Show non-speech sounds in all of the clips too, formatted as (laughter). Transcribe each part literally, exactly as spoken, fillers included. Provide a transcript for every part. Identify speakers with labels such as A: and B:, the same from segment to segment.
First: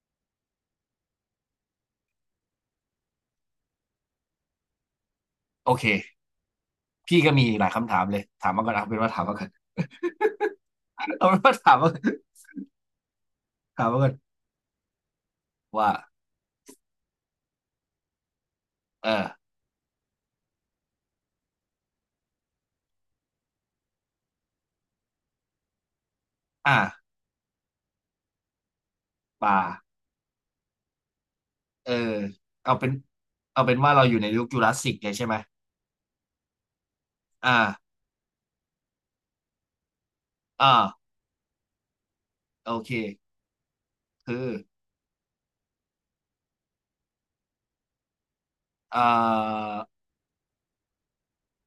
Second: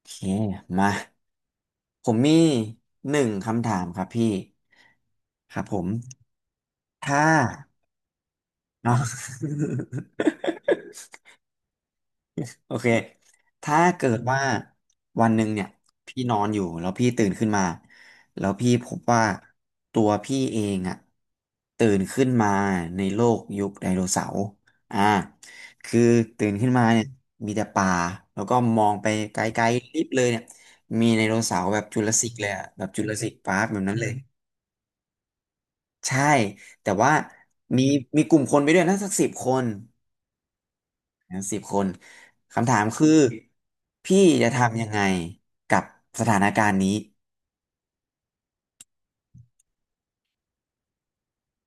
A: โอเคมาผมมีหนึ่งคำถามครับพี่ครับ
B: โอ
A: ผม
B: เคพี่
A: ถ้า
B: ก็มีหลายคำถามเลย ถามมาก่อนเอา
A: เนาะ
B: เป็นว่าถามมาก่อน
A: (laughs)
B: (laughs) เอาเป็นว่าถามมา
A: โอเค ถ้า
B: ถามมา
A: เกิ
B: ก่อน
A: ดว่าวันหนึ่งเนี่ย
B: ว่า
A: พี่นอนอยู่แล้วพี่ตื่นขึ้นมาแล้วพี่พบ
B: เอ
A: ว่า
B: อ
A: ตัวพี่เองอะตื่นขึ้นมาในโลกยุคไดโนเสาร์อ่าคือตื่นขึ้น
B: อ่ะ
A: มาเนี่ยมีแต่ป่าแล้วก็มองไปไก
B: ป่า
A: ลๆลิบเลยเนี่ยมีไดโนเสาร์แบบ
B: เออ
A: จุลสสิกเลยอะ
B: เอา
A: แบ
B: เป็
A: บ
B: น
A: จุลสสิกปาร์
B: เอา
A: ค
B: เป็
A: แบ
B: น
A: บ
B: ว่า
A: นั้น
B: เรา
A: เลย
B: อยู่ในยุคจูราสสิกเลยใช่ไหม
A: ใช่แต่ว่า
B: อ่า
A: มีมีกลุ่มคนไปด้วยนะสักสิบคน
B: อ่า
A: ทั้งสิบคนคำ
B: โอ
A: ถาม
B: เค
A: คือพี่
B: คื
A: จะ
B: อ
A: ทำยังไงกับสถานการณ์นี้
B: อ่า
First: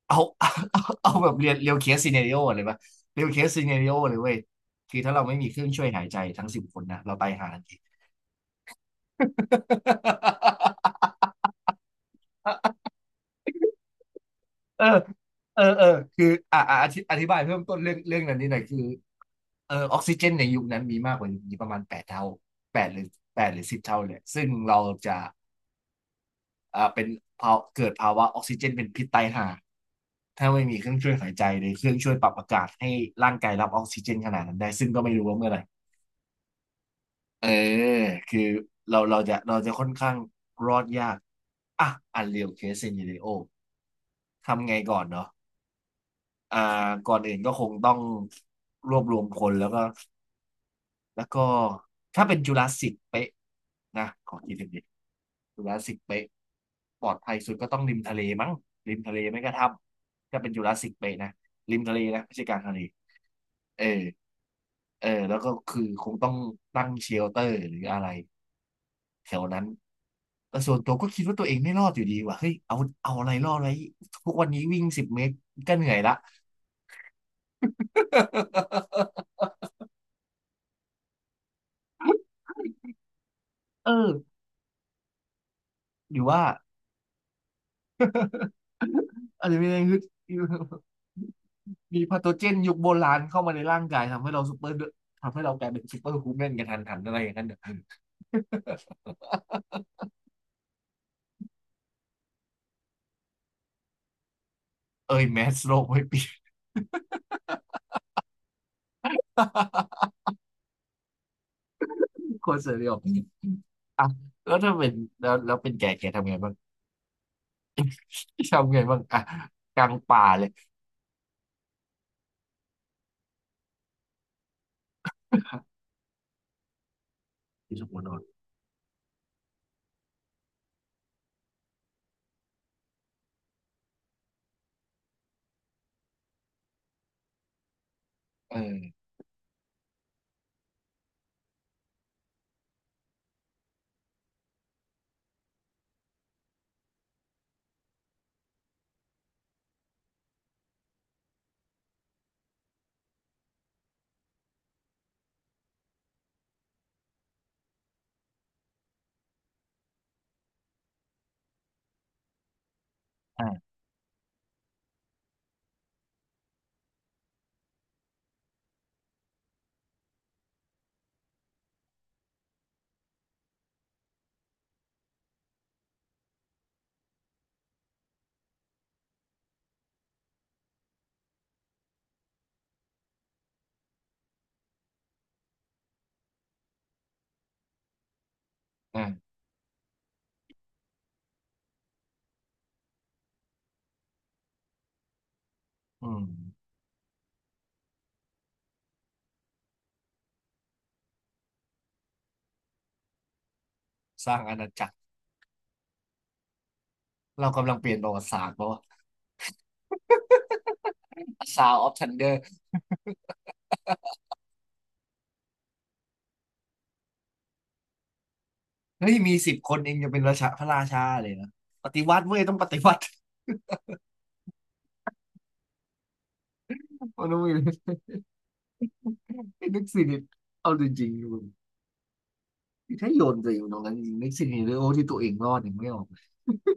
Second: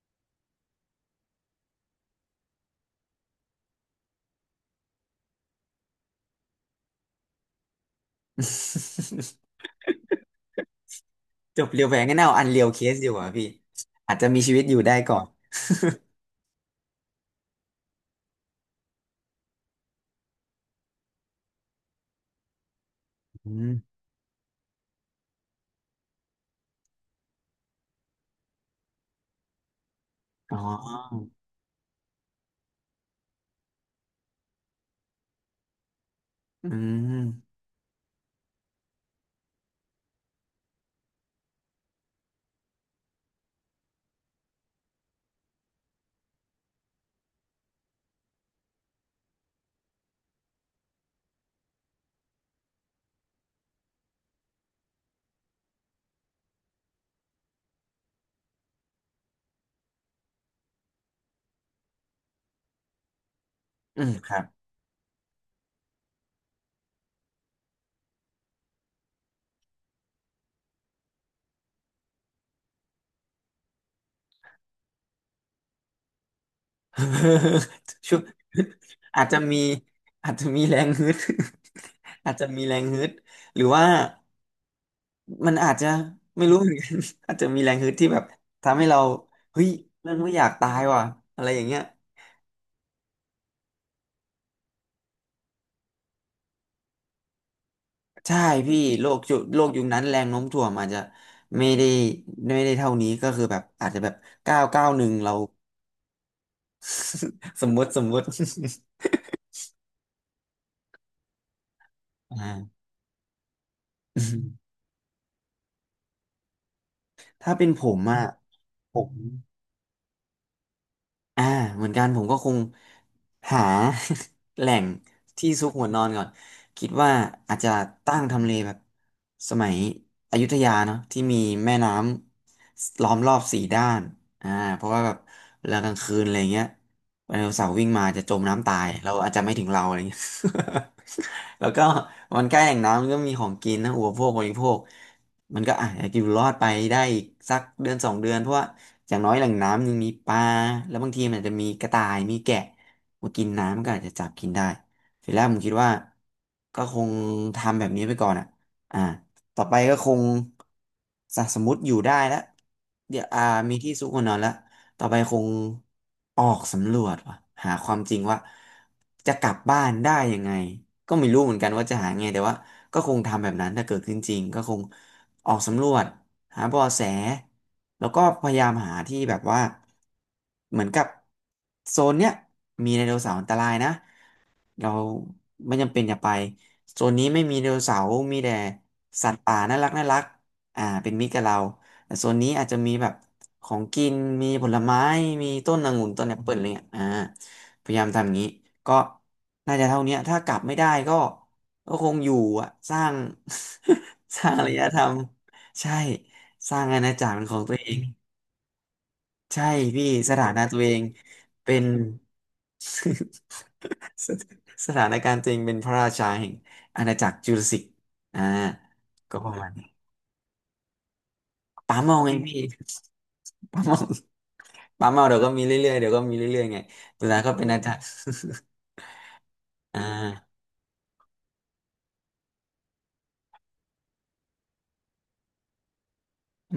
B: เอาเอา (laughs) เอาแบบเรียนเรียวเคสซีเนริโอเลยปะเรียวเคสซีเนริโอเลยเว้ยคือถ้าเราไม่มีเครื่องช่วยหายใจทั้งสิบคนนะเราตายหาทันที
A: (laughs) จบเรียวแหวงกันเอาอันเรียวเคสดีกว่าพี่อาจจะมีชีวิตอยู่
B: เออ
A: ได้ก่อน
B: เออเออคืออ่าอะอธิอธิบายเพิ่มต้นเรื่องเรื่องนั้นนิดหน่อยคือเออออกซิเจนในยุคนั้นมีมากกว่ายุคนี้ประมาณแปดเท่าแปดหรือแป
A: อื
B: ดหรือสิบ
A: ม
B: เท่าเลยซึ่งเราจะอ่าเป็นภาวะเกิดภาวะออกซิเจนเป็นพิษตายห่าถ้า
A: อ๋อ
B: ไม่มีเครื่องช่วยหายใจหรือเครื่องช่วยปรับอากาศให้ร่างกายรับออกซิเจนขนาดนั้นได้ซึ่งก็ไม่รู้ว่าเมื่อไหร่
A: อื
B: เออ
A: ม
B: คือเราเราจะเราจะค่อนข้างรอดยากอ่ะอันเรียลเคสเซ n เ r เรโอทำไงก่อนเนาะ อ่าก่อนอื่นก็คงต้องรวบรวมคนแล้วก็แล้วก็ถ้าเป็นจุลาสสิกเป๊ะนะขอคิดถึงดจุลาสสิกเป๊ะปลอดภัยสุดก็ต้องริมทะเลมั้งริมทะเลไม่ก็ถ้ำถ้าเป็นจุลาสสิกเป๊ะนะริมทะเลนะไม่ใช่กลางทะเลเออ
A: อืมครับ
B: เออแล้วก็คือคงต้องตั้งเชลเตอร์หรืออะไรแถวนั้นแต่ส่วนตัวก็คิดว่าตัวเองไม่รอดอยู่ดีว่ะเฮ้ยเอาเอาอะไรรอดไว้ทุกวันนี้วิ่งสิบเมตรก็เหนื่อยละ
A: (laughs) ช่วงอาจจะมีอาจจะมีแรงฮึด (laughs) อาจจะมีแรงฮึดหรือว่า
B: (laughs) เออ
A: มันอาจจะ
B: หรือว่า
A: ไม่รู้เหมือนกัน (laughs) อาจจะมีแรงฮึดที่แบบทำให้เรา
B: อาจจะ
A: เฮ้
B: มี
A: ย
B: แรงฮึด
A: เรื่องไม่อยากตายว่ะอะไรอย่างเงี้ย
B: มีพาโทเจนยุคโบราณเข้ามาในร่างกายทำให้เราซูเปอร์ทำให้เรากลายเป็นซูเปอร์ฮูแมนกันทันหันอะไรอย่างนั้นเนอะ
A: ใช่พี่โลกยุโลกยุคนั้นแรงโน้มถ่วงอาจจะไม่ได้ไม่ได้เท่านี้ก็คือแบบอาจจะแบบเก้าเก้าหนึ่ง
B: เอ้ย
A: เรา
B: แมสโลกไม่เปลี่ยน
A: (laughs) สมมติสมมติ (laughs)
B: (laughs) ค
A: อ่า
B: นเสรีออกอ่ะแล้วถ้าเป็นแล้วแล้วเป็นแกแกทำไงบ้าง
A: (laughs) ถ้าเป็นผมอ่ะ
B: ทำไง
A: ผ
B: บ้าง
A: ม
B: อ่ะกลางป่าเลย
A: อ่าเหมือนกันผมก็คงหา (laughs) แหล่งที่ซุกหัวนอนก่อนคิดว่าอาจจะ
B: ที่สมุน
A: ตั้
B: อน
A: งทำเลแบบสมัยอยุธยาเนาะที่มีแม่น้ำล้อมรอบสี่ด้านอ่าเพราะว่าแบบเวลากลางคืนอะไรเงี้ยไดโนเสาร์วิ่งมาจะจม
B: เอ
A: น้ำตาย
B: อ
A: เราอาจจะไม่ถึงเราอะไรเงี้ย (laughs) แล้วก็มันใกล้แหล่งน้ำมันก็มีของกินนะอุปโภคบริโภคมันก็อาจจะอยู่รอดไปได้อีกสักเดือนสองเดือนเพราะว่า อย่างน้อยแหล่งน้ำยังมีปลาแล้วบางทีมันอาจจะมีกระต่ายมีแกะมากินน้ำมันก็อาจจะจับกินได้ทีแรกผมคิดว่าก็คงทำแบบนี้ไปก่อนอ่ะอ่าต่อไปก็คงสสมมติอยู่ได้แล้วเดี๋ยวอ่า
B: อ่า
A: มีที่ซุกหัวนอนแล้วต่อไปคงออกสำรวจว่ะหาความจริงว่าจะกลับบ้านได้ยังไงก็ไม่รู้เหมือนกันว่าจะหาไงแต่ว่าก็คงทำแบบนั้นถ้าเกิดขึ้นจริงก็คง ออกสำรวจหาเบาะแสแล้วก็พยายามหาที่แบบว่าเหมือนกับโซนเนี้ยมีไดโนเสาร์อันตรายนะเราไม่จำเป็นอย่าไปโซนนี้ไม่มีไดโนเสาร์มีแต่สั
B: อ่า
A: ตว์ป่าน่ารักน่ารักอ่าเป็นมิตรกับเราแต่โซนนี้อาจจะมีแบบของกินมีผลไม้มีต้นอ
B: อื
A: งุ่นต้
B: ม
A: นแอปเปิลอะไรเงี้ยอ่าพยายามทำอย่างนี้ก็น่าจะเท่านี้ถ้ากลับไม่ได้ก็ ก็คงอยู่อะสร้าง
B: ส
A: (laughs)
B: ร้า
A: ส
B: ง
A: ร้าง
B: อา
A: อา
B: ณา
A: รย
B: จัก
A: ธ
B: ร
A: รรมใช่สร้างอาณาจักรเป็น
B: เรา
A: ของ
B: กำ
A: ตั
B: ลั
A: ว
B: งเป
A: เอ
B: ลี่ยน
A: ง
B: ประวัติศาสตร์ป่าว
A: ใช่พี่สถานะตัวเอง
B: ซา
A: เป็
B: ว
A: น
B: ออฟทันเดอร์
A: (laughs) สสถานการณ์ตัวเองเป็นพระราชาแห่งอาณาจักรจูราสสิกอ่า
B: เฮ้ยมี
A: ก็ป
B: สิ
A: ระ
B: บ
A: มา
B: ค
A: ณ
B: นเอง
A: นี้
B: จะเป็นราชาพระราชาเลยนะป
A: ป๋า
B: ฏิวั
A: เมา
B: ติ
A: ไง
B: เว้ยต้อง
A: พี่
B: ปฏิวัติ
A: ป๋าเมาป๋าเมาเดี๋ยวก็มีเรื่อยๆเดี๋ยวก็มีเรื่อยๆไง
B: โอ
A: สุด
B: โน
A: ท้าย
B: ไมิ
A: ก็
B: เล
A: เป็นอาจาร
B: ส
A: ย์
B: ไอ้ (laughs) นึก
A: (laughs) อ่า
B: ซินิตเอาจริงๆมึงถ้าโยนตัวเองตรงนั้นจริงนึกซินิตเลยโอ้ที่ตัวเองรอดอย่างไม่ออก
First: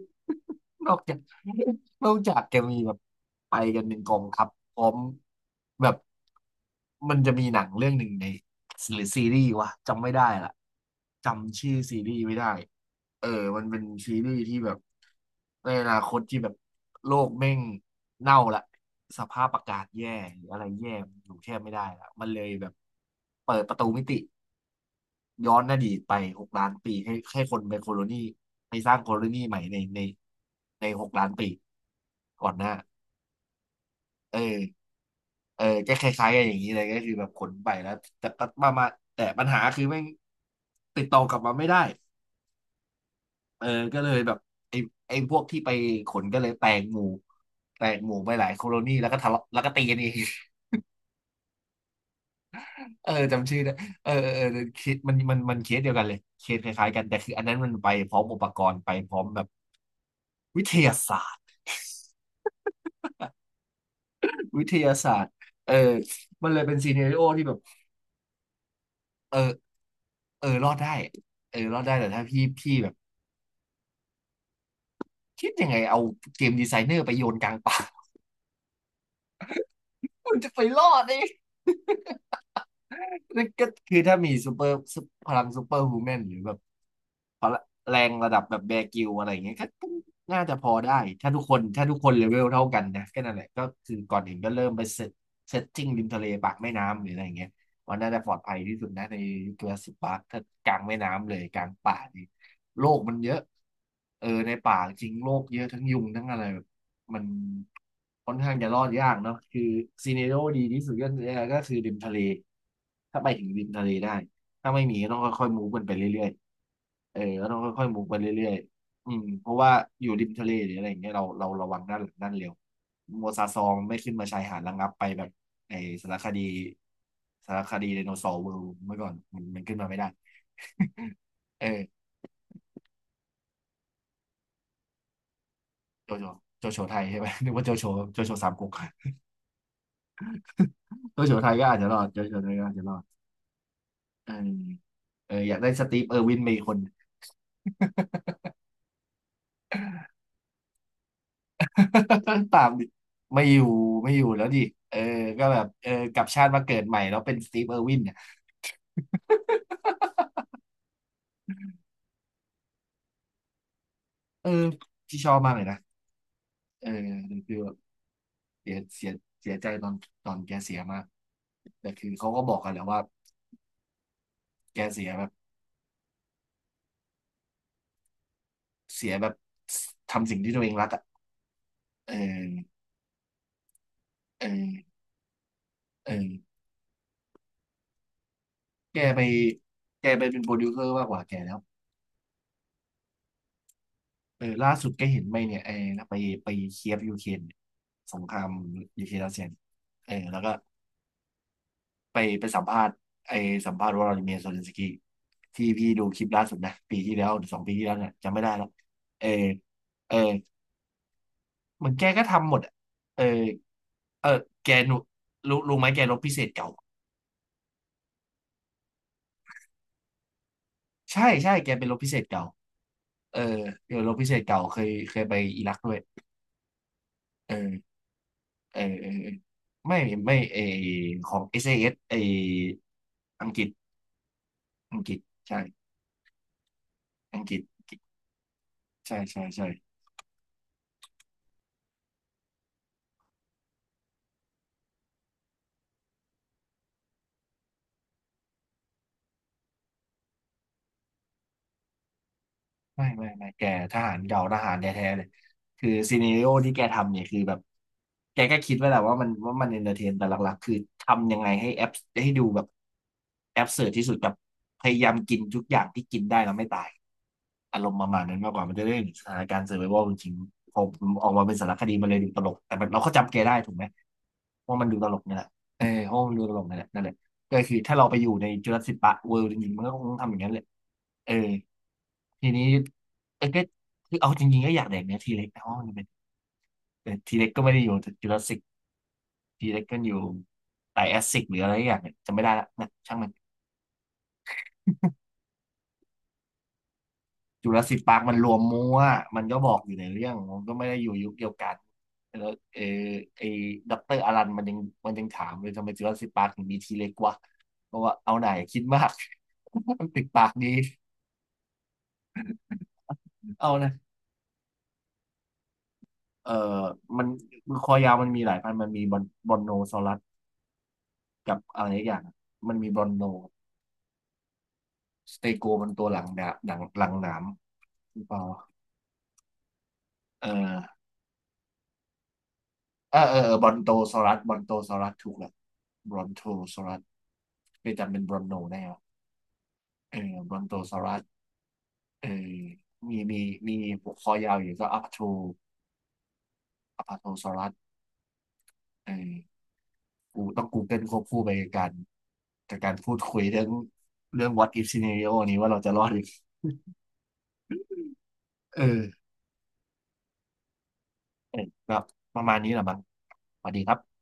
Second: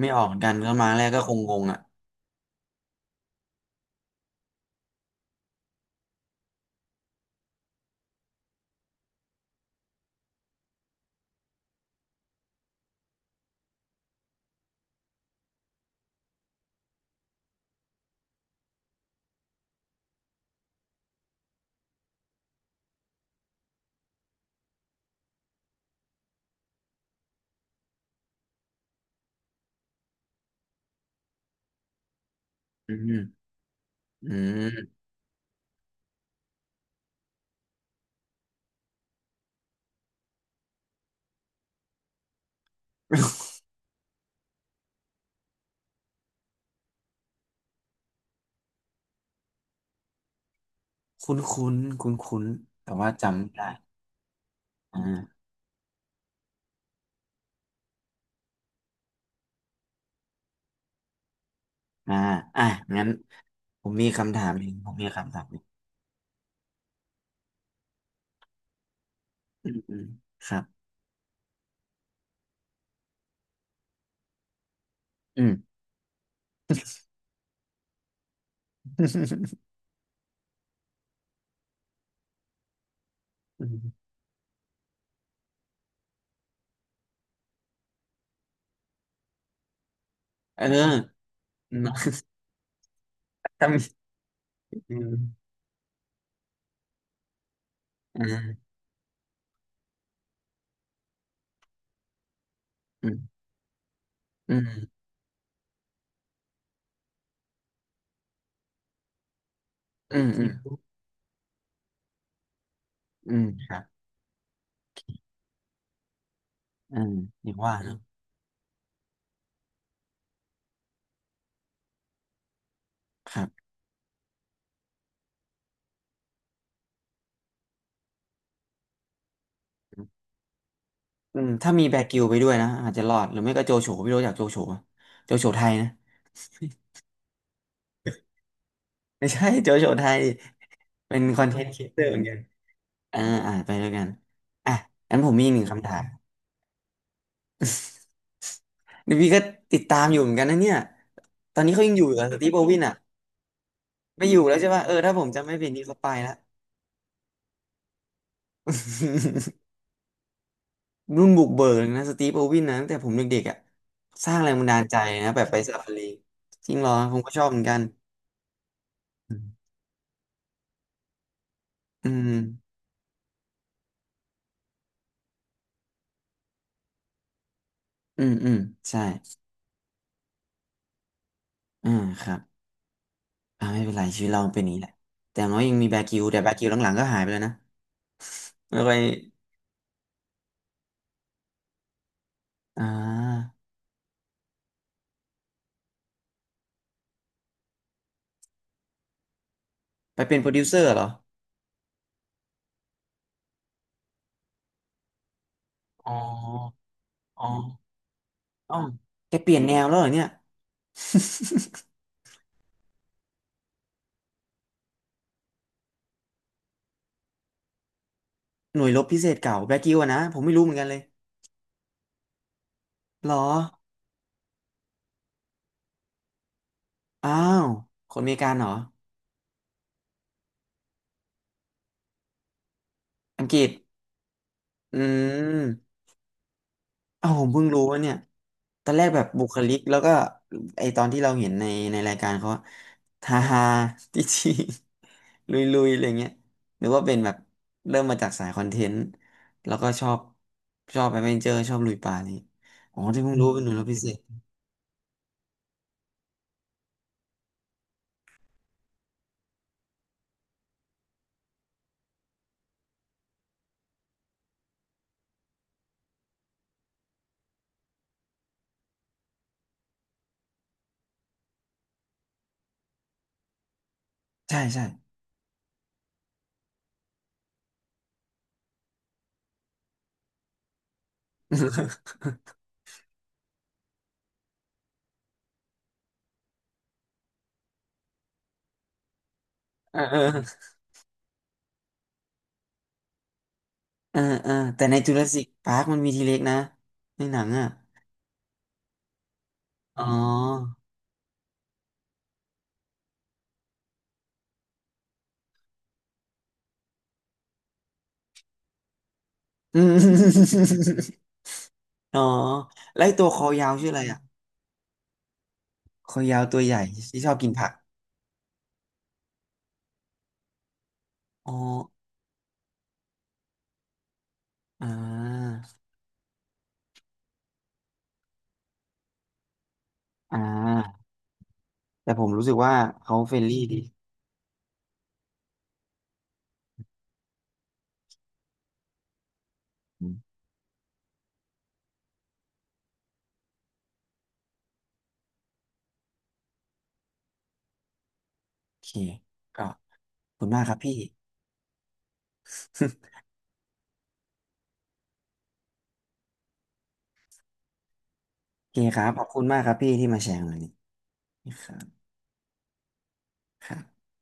A: ไม่ออกเหมือนกันก็มา
B: นอ
A: แร
B: ก
A: ก
B: จาก
A: ก็คงงงอ่ะ
B: (laughs) นอกจากจะมีแบบไปกันเป็นกองทัพพร้อมแบบมันจะมีหนังเรื่องหนึ่งในหรือซีรีส์วะจำไม่ได้ละจำชื่อซีรีส์ไม่ได้เออมันเป็นซีรีส์ที่แบบในอนาคตที่แบบโลกแม่งเน่าละสภาพอากาศแย่หรืออะไรแย่อยู่แทบไม่ได้ละมันเลยแบบเปิดประตูมิติ ย้อนอดีตไปหกล้านปีให้ให้คนเป็นโคโลนีให้สร้างโคโลนีใหม่ในในในหกล้านปีก่อนหน้า
A: อืมอื
B: เอ
A: ม
B: อเออก็คล้ายๆกันอย่างนี้เลยก็คือแบบขนไปแล้วแต่ก็มามาแต่ปัญหาคือแม่งติดต่อกลับมาไม่ได้เออก็เลยแบบไอ้ไอ้พวกที่ไปขนก็เลยแตกหมู่แตกหมู่ไปหลายโคโลนีแล้วก็ทะเลาะแล้วก็ตีกันเอง
A: คุ้นคุ้นคุ้นคุ้นๆแต่
B: (laughs)
A: ว่า
B: เออ
A: จำไม่
B: จำชื่อ
A: ได้
B: ได้เออเออเออเคสมัน
A: อ่า
B: มันมันเคสเดียวกันเลยเคสคล้ายๆกันแต่คืออันนั้นมันไปพร้อมอุปกรณ์ไปพร้อมแบบวิทยาศาสตร์
A: อ่าอ่ะงั้นผมมีคำถามห
B: วิ
A: นึ่ง
B: ท
A: ผ
B: ยา
A: มมี
B: ศาสตร์
A: คำถามหนึ่ง
B: เออมันเลยเป็นซีเน r ร o โอที่แบบ เอ
A: อื
B: อ
A: มอืม
B: เอ
A: ครั
B: อ
A: บ
B: รอดได้ เออรอดได้แต่ถ้าพี่พี่แบบ
A: อื
B: คิ
A: ม
B: ดยังไงเอาเกมดีไซเนอร์ไปโยนกลางป่า
A: (laughs)
B: (laughs) มันจะไปรอดได้ นั่น
A: อื
B: ก็คือ
A: ม
B: ถ้ามีซูเปอร์พลังซูเปอร์ฮูแมนหรือแบบพละแรงระดับแบบแบร์กิลอะไรอย่างเงี้ยก็ก็น่าจะ
A: เออ
B: พอได้
A: (laughs)
B: ถ้าทุกคน
A: อื
B: ถ้าทุกคน
A: ม
B: เลเวลเท่ากันนะก็นั่นแหละก็
A: ถ้ามี
B: คือก่อนอื่นก็เริ่มไป
A: อื
B: เซต
A: ม
B: เซตติ้งริมทะเลปากแม่น้ำหรืออะไรอย่างเงี้ยว่าน่า
A: อื
B: จะปลอดภัย
A: ม
B: ที่สุดนะในยุคจูราสสิคปาร์คถ้ากลางแม่น้ำเลยกลางป่านี่โลก
A: อื
B: มันเยอะ
A: ม
B: เออใน
A: อืม
B: ป่าจริงโลกเยอะทั้งยุงทั้งอะไร มันค่อนข้างจะรอดยากเนาะคือซี
A: อื
B: เน
A: ม
B: โร
A: อื
B: ดี
A: ม
B: ที่สุดก็คก็คือริมทะเลถ้าไป
A: อืม
B: ถึงริม
A: ครับ
B: ทะเลได้ถ้าไม่มีก็ต้องค่อยๆมูฟกันไปเรื่อย
A: อื
B: ๆ
A: ม
B: เออ
A: อ
B: ก็
A: ย่า
B: ต้
A: ง
B: อง
A: ว่า
B: ค่อ
A: เน
B: ยๆ
A: อะ
B: มูฟไปเรื่อยๆอืมเพราะว่าอยู่ริมทะเลหรืออะไรอย่างเงี้ยเราเราระวังด้านหลังด้านเร็วโม
A: ครั
B: ซาซอ
A: บ
B: งไม่ขึ้นมาชายหาดระงับไปแบบไอสารคดีสารคดีไดโนเสาร์เวิลด์เมื่อก่อนมันมันขึ้นมาไม่ได้
A: อืม
B: (laughs) เอ
A: ถ้ามีแบ
B: อ
A: กิวไปด้วยนะอาจจะรอดหรือไม่ก็โจโฉไม่รู้จักโจโฉปะโจโฉไทยนะ
B: โจโฉโจโฉไทยใช่ไหมนึกว่าโจโฉโจโฉสามก๊ก
A: ไม่ใช่ (laughs) โจโฉไทยเป็
B: โจ
A: น
B: โฉ
A: คอ
B: ไท
A: น
B: ย
A: เท
B: ก็
A: นต์
B: อา
A: ค
B: จ
A: รี
B: จะ
A: เอ
B: ร
A: เต
B: อ
A: อ
B: ด
A: ร์เห
B: โจ
A: มือนกั
B: โฉ
A: น
B: ไทยก็อาจจะรอด
A: อ่าอ่าไปด้วยกัน
B: เออ
A: อ่ะงั้นผ
B: เอ
A: ม
B: อ
A: มี
B: อ
A: อีก
B: ยา
A: ห
B: ก
A: นึ่ง
B: ได้ส
A: คำถา
B: ตี
A: ม
B: ฟเออร์วินมอีกคน
A: ดีพี่ก็ติดตามอยู่เหมือนกันนะเนี่ย ตอนนี้เขายังอยู่เหรอส
B: (laughs)
A: ตีฟโบ
B: ตาม
A: วิน
B: ดิ
A: อ่ะ
B: ไม่อยู่ไม่อ
A: ไม่
B: ยู่
A: อยู่
B: แล้ว
A: แล้ว
B: ดิ
A: ใช่ป่ะเออ
B: เออ
A: ถ้าผม
B: ก็
A: จำไม่
B: แบ
A: ผิ
B: บ
A: ดนี่
B: เออ
A: เขาไป
B: กลับ
A: แล้ว
B: ชาติมาเกิดใหม่แล้วเป็นสตีฟเออร์วินเนี่ย
A: (laughs) รุ่นบุกเบิกเลยนะสตีฟโบวินนะตั้งแต่ผมเด็กๆอ่ะสร้าง
B: เอ
A: แร
B: อ
A: งบันดาลใจ
B: ที่ช
A: นะ
B: อบ
A: แบบ
B: มาก
A: ไป
B: เลย
A: ซา
B: นะ
A: ฟารีจริง
B: เอ
A: เหร
B: อ
A: อผมก็ชอบเห
B: คือ
A: มือน
B: แบ
A: กั
B: บ
A: น
B: เสียเสียเสียใจตอนตอนแกเสียมากแต่คื
A: อื
B: อเขา
A: ม
B: ก็บอกกันแหล้วว่าแกเสียแบบ
A: อืมอืมใช่
B: เสียแบบทำสิ่งที่ตัวเองรักอ่ะ
A: อ่า
B: เอ
A: ครับ
B: อ
A: อ่าไม่เป็นไรชีวิตเรา
B: เอ
A: เป็นอย่างนี้แห
B: อ
A: ละแต่อย่างน้อยยังมีแบ
B: เอ
A: กิว
B: อ
A: แต่แบกิวหลังๆก็หายไปแล้วนะแล้วไป
B: แกไปแกไปเป็นโปรดิวเซอร์มากกว่าแกแล้ว
A: อ่า
B: เออล่าสุดก็เห็นไปเนี่ยเออไปไปเคียฟยูเครนเนี่ยสงครามยูเครนรัสเซียเออ
A: ไปเป็น
B: แล้ว
A: โปร
B: ก็
A: ดิวเซอร์เหรอ
B: ไปไปสัมภาษณ์ไอสัมภาษณ์วลาดิเมียร์โซเลนสกี้ที่พี่ดู
A: อ๋อ
B: คลิปล่าสุดนะปีที่แล้วห
A: อ๋
B: รื
A: อ
B: อสองปีที่แล้วเนี่ยจำไม่ได้แล้ว
A: อ๋อ
B: เออ
A: แกเปลี่ยนแนวแล้วเหรอ
B: เออ
A: เนี่ย
B: เหมือนแกก็ทำหมดอะเออเออแกหนูรู้รู้ไหมแกรบพิเศษเก่า
A: หน่วยรบพิเศษเก่าแบล็กกิวอะนะผมไม่รู้เหมือนกันเลย
B: ใช่ใช่แกเป็นรบพิเศษเก่า
A: หรอ
B: เออเดี๋ยวรบพิเศษเก่าเคยเคยไปอิรักด้วย
A: อ้า
B: เอ
A: ว
B: อ
A: คนอเมริกันเหรอ
B: เออเออเออไม่ไม่เออของ เอส เอ เอส เอเอสไอ
A: อั
B: อั
A: ง
B: ง
A: ก
B: ก
A: ฤ
B: ฤษ
A: ษอื
B: อังกฤษใช่
A: มอ้าว
B: อั
A: ผ
B: ง
A: ม
B: กฤษ
A: เพิ่งรู้
B: อังกฤ
A: ว่า
B: ษ
A: เนี่ยตอนแรก
B: ใช่
A: แบบ
B: ใช่
A: บุคลิก
B: ใช่
A: แล้วก็ไอตอนที่เราเห็นในในรายการเขาอะฮาฮา (laughs) จีจีลุยลุยๆอะไรเงี้ยหรือว่าเป็นแบบเริ่มมาจากสายคอนเทนต์แล้วก็ชอบชอบแอดเวนเจอร์ชอบลุยป่านี่อ๋อ
B: ไม่
A: ที่
B: ไม่
A: เพิ่งรู้
B: ไม่
A: เป็น
B: แก
A: หน่วยรบ
B: ท
A: พิเศ
B: หา
A: ษ
B: รเก่าทหารแท้ๆเลยคือซีเนริโอที่แกทำเนี่ยคือแบบแกก็คิดไว้แหละว่ามันว่ามันเอนเตอร์เทนแต่หลักๆคือทำยังไงให้แอปให้ดูแบบแอปเสิร์ที่สุดกับพยายามกินทุกอย่างที่กินได้แล้วไม่ตายอารมณ์ประมาณนั้นมากกว่ามันจะได้เห็นสถานการณ์เซอร์ไววัลจริงๆพอออกมาเป็นสารคดีมันเลยดูตลกแต่มันเราก็จำแกได้ถูกไหม
A: ใช่
B: ว่า
A: ใช่
B: มันดูตลกนี่แหละเออเพราะว่ามันดูตลกนี่แหละนั่นแหละ ก็คือถ้าเราไปอยู่ในจุลศิลปะเวิลด์จริงๆมันก็คงต้องทำอย่างนั้นแหละเออ
A: (laughs)
B: ทีนี้เออก็คือเอาจริงๆก็อยากแดกเนื้อทีเล็กแต่ว่ามันเป็นแต่ทีเล็กก็ไม่ได้อยู่จุลศิลป์ทีเล็ก
A: เอ
B: ก็
A: อ
B: อ
A: เอ
B: ยู่
A: อ
B: ไดแอสซิกหรืออะไรอย่างเนี่ยจำไม่ได้ละนะช่างมัน
A: อ่าอ่าแต่ในจูราสสิกพาร์คมันมีทีเล็กนะในหนังอ่ะ
B: จุลศิลป์ปาร์คมันรวมมั่วมันก็บอกอยู่
A: อ๋อ
B: ในเรื่องมันก็ไม่ได้อยู่ยุคเดียวกันแล้วเออไอ้ด็อกเตอร์อารันมันยังมันยังถามเลยทำไมจุลศิลป์ปาร์คถึงมีทีเล็กวะเพราะว่าเอาไหนคิดมาก
A: (laughs) อื
B: (laughs) มันติดปาก
A: ม
B: ดี
A: อ๋อแล้วไอ้ตัวคอยา
B: เอา
A: ว
B: ไหน
A: ชื่ออะไรอ่ะคอยาว
B: เอ่อ
A: ตัวใหญ่ที่
B: มัน
A: ชอบกินผัก
B: คอยาวมันมีหลายพันธุ์มันมีบอนบอนโนซอรัส
A: อ๋อ
B: กับอะไรอีกอย่าง มันมีบอนโน
A: อ่
B: สเต
A: า
B: โกมันตัวหลังดาหลังหลังหนามหรือเปล่า
A: อ่
B: เอ
A: า
B: อ
A: แต่ผมรู้สึกว่าเขา
B: เออ
A: เฟ
B: เอ
A: ร
B: อ
A: น
B: เออ
A: ลี่
B: บอ
A: ดี
B: นโตซอรัสบอนโตซอรัสถูกแล้วบอนโทซอรัสไปจำเป็นบอนโนแนรอะ
A: อื
B: เออ
A: ม
B: บอนโตซอรัสเออมีมีมีหัวคอยาวอยู่ก็อัพโทอัพโทซอรัส
A: โอเค
B: เออ
A: ก็ขอบ
B: กู
A: คุณมา
B: ต้
A: ก
B: อง
A: ครับ
B: กู
A: พี่
B: เกิ
A: (laughs)
B: ลควบคู่ไปกับการจากบการพูดคุยเรื่องเรื่อง what if scenario นี้ว่าเราจะรอดหรือ
A: โอเค
B: เอ
A: ค
B: อ
A: รับขอบคุณมากครับพี่ที่มาแชร์วันนี้
B: เออ
A: ครั
B: ก็
A: บ
B: ประมาณนี้แหละมั้งส
A: ค
B: วัส
A: รั
B: ดีครั
A: บ
B: บ